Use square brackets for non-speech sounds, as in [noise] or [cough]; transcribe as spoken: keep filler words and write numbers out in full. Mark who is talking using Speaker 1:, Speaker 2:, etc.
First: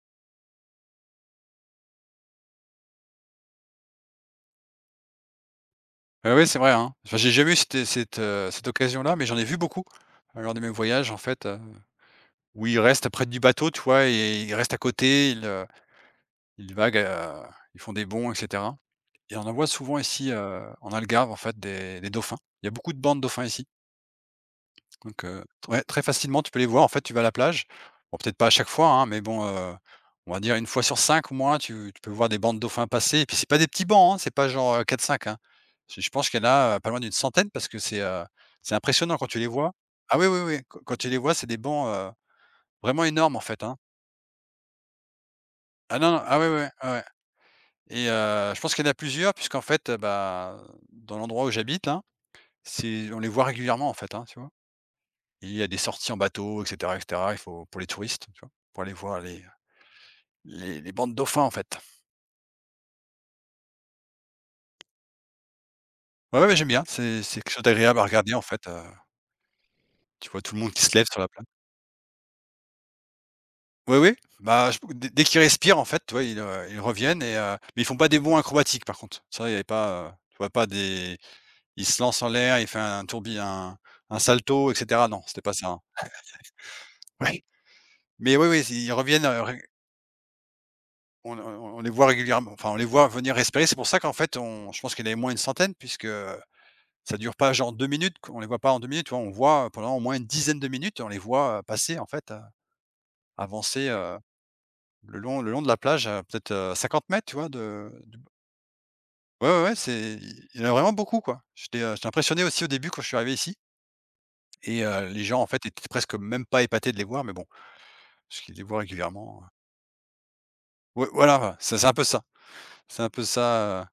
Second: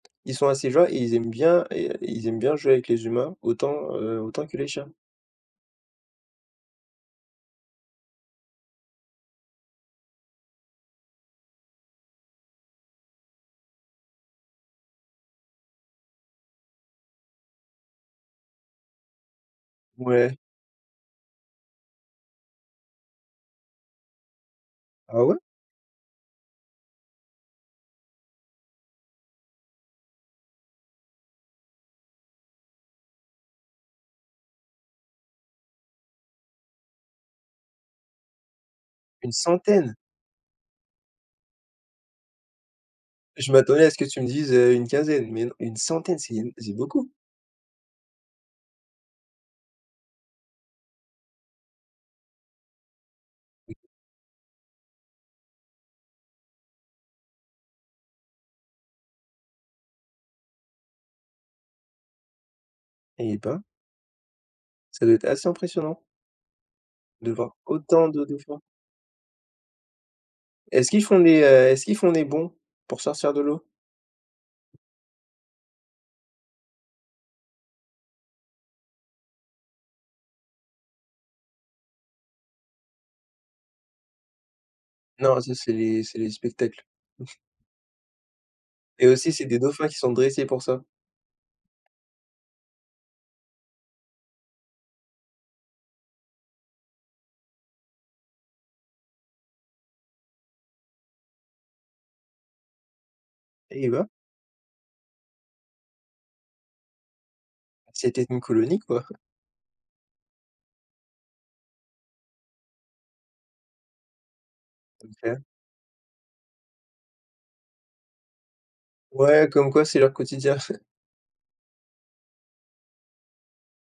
Speaker 1: Ils sont assez joy ils aiment bien et heu, ils aiment bien jouer avec les humains autant, heu, autant que les chiens.
Speaker 2: Ah ouais, c'est vrai hein. Enfin j'ai jamais eu cette é cette, heu, cette occasion-là, mais j'en ai vu beaucoup lors de mes voyages en fait, heu, où ils restent près du bateau, tu vois? Et ils restent à côté, ils, heu, ils vaguent, heu, ils font des bonds et cetera et on en voit souvent ici,
Speaker 1: Ouais.
Speaker 2: heu, en Algarve en fait des des dauphins. Il y a beaucoup de bancs de dauphins ici
Speaker 1: Ah
Speaker 2: donc
Speaker 1: ouais?
Speaker 2: heu ouais très facilement, tu peux les voir. En fait, tu vas à la plage. Bon, peut-être pas à chaque fois, hein, mais bon, heu, on va dire une fois sur cinq, moi, tu tu peux voir des bancs de dauphins passer. Puis c'est pas des petits bancs, hein, c'est pas genre, heu, quatre-cinq, hein. C'est je pense qu'il y en a, heu, pas loin d'une centaine parce que c'est, heu, c'est impressionnant quand
Speaker 1: Une
Speaker 2: tu les vois.
Speaker 1: centaine?
Speaker 2: Ah oui oui oui, qu quand tu les vois, c'est des bancs, heu, vraiment énormes en
Speaker 1: Je
Speaker 2: fait, hein.
Speaker 1: m'attendais à ce que tu me dises, heu, une quinzaine, mais une une
Speaker 2: Ah
Speaker 1: centaine
Speaker 2: non,
Speaker 1: c'est
Speaker 2: ah oui
Speaker 1: une
Speaker 2: oui,
Speaker 1: c'est
Speaker 2: oui
Speaker 1: beaucoup!
Speaker 2: et heu, je pense qu'il y en a plusieurs puisqu'en fait, heu, ben, dans l'endroit où j'habite là, c'est on les voit
Speaker 1: [unintelligible]
Speaker 2: régulièrement en fait, hein, tu vois? Il y a des sorties en bateau et cetera et cetera. Il faut pour les touristes, tu vois? Pour aller voir les, heu, les les bancs de dauphins en fait.
Speaker 1: Eh ben! Ca doit être assez impressionnant
Speaker 2: Oui, oui, j'aime bien, c'est
Speaker 1: de
Speaker 2: c'est quelque
Speaker 1: voir
Speaker 2: chose d'agréable à
Speaker 1: autant de
Speaker 2: regarder en
Speaker 1: dauphins
Speaker 2: fait, heu tu vois tout le monde qui
Speaker 1: est-ce
Speaker 2: se
Speaker 1: qu'ils
Speaker 2: lève
Speaker 1: font
Speaker 2: sur la
Speaker 1: les,
Speaker 2: plage.
Speaker 1: heu, est-ce qu'ils font les bonds pour sortir de l'eau?
Speaker 2: Oui, oui, bah je pou dès dès qu'ils respirent en fait, tu vois, ils heu, ils reviennent et heu, mais ils font pas des bonds acrobatiques par contre. Ça, il y a pas, heu tu vois pas des ils se lancent en l'air, il fait un tourbi un un salto et cetera. Non,
Speaker 1: Non
Speaker 2: c'était pas
Speaker 1: ça
Speaker 2: ça,
Speaker 1: c'est
Speaker 2: hein.
Speaker 1: les c'est les spectacles
Speaker 2: [chuckles]
Speaker 1: [chuckles]
Speaker 2: Oui. Mais oui oui, s ils
Speaker 1: et
Speaker 2: reviennent,
Speaker 1: aussi
Speaker 2: heu,
Speaker 1: c'est des
Speaker 2: rég
Speaker 1: dauphins qui sont dressés pour ça.
Speaker 2: on ne on on on les voit régulièrem enfin on les voit revenir respirer. C'est pour ça qu'en fait on je pense qu'il y en avait au moins une centaine puisque ça dure pas genre deux minutes qu on les voit pas en deux minutes, tu vois? On voit, heu, pendant au moins une dizaine de minutes, on les voit, heu, passer en fait, heu, avancer
Speaker 1: Eh ben!
Speaker 2: heu, le long le long de la plage, heu, à peut-être, heu, cinquante mètres, tu vois de du
Speaker 1: C'était
Speaker 2: b
Speaker 1: une colonie quoi. [chuckles]
Speaker 2: Ouais ouais ouais, c'est i il y en a vraiment beaucoup quoi. J'étais, heu, j'étais impressionné aussi au début quand je suis arrivé ici et heu, les
Speaker 1: OK.
Speaker 2: gens en fait étaient presque même pas épatés de les voir, mais bon. Parce qu'ils les voient régulièrement, heu
Speaker 1: Ouais comme quoi c'est leur quotidien. [chuckles]
Speaker 2: Oui voilà, ouais. C'est c'est un peu ça, c'est un peu ça, heu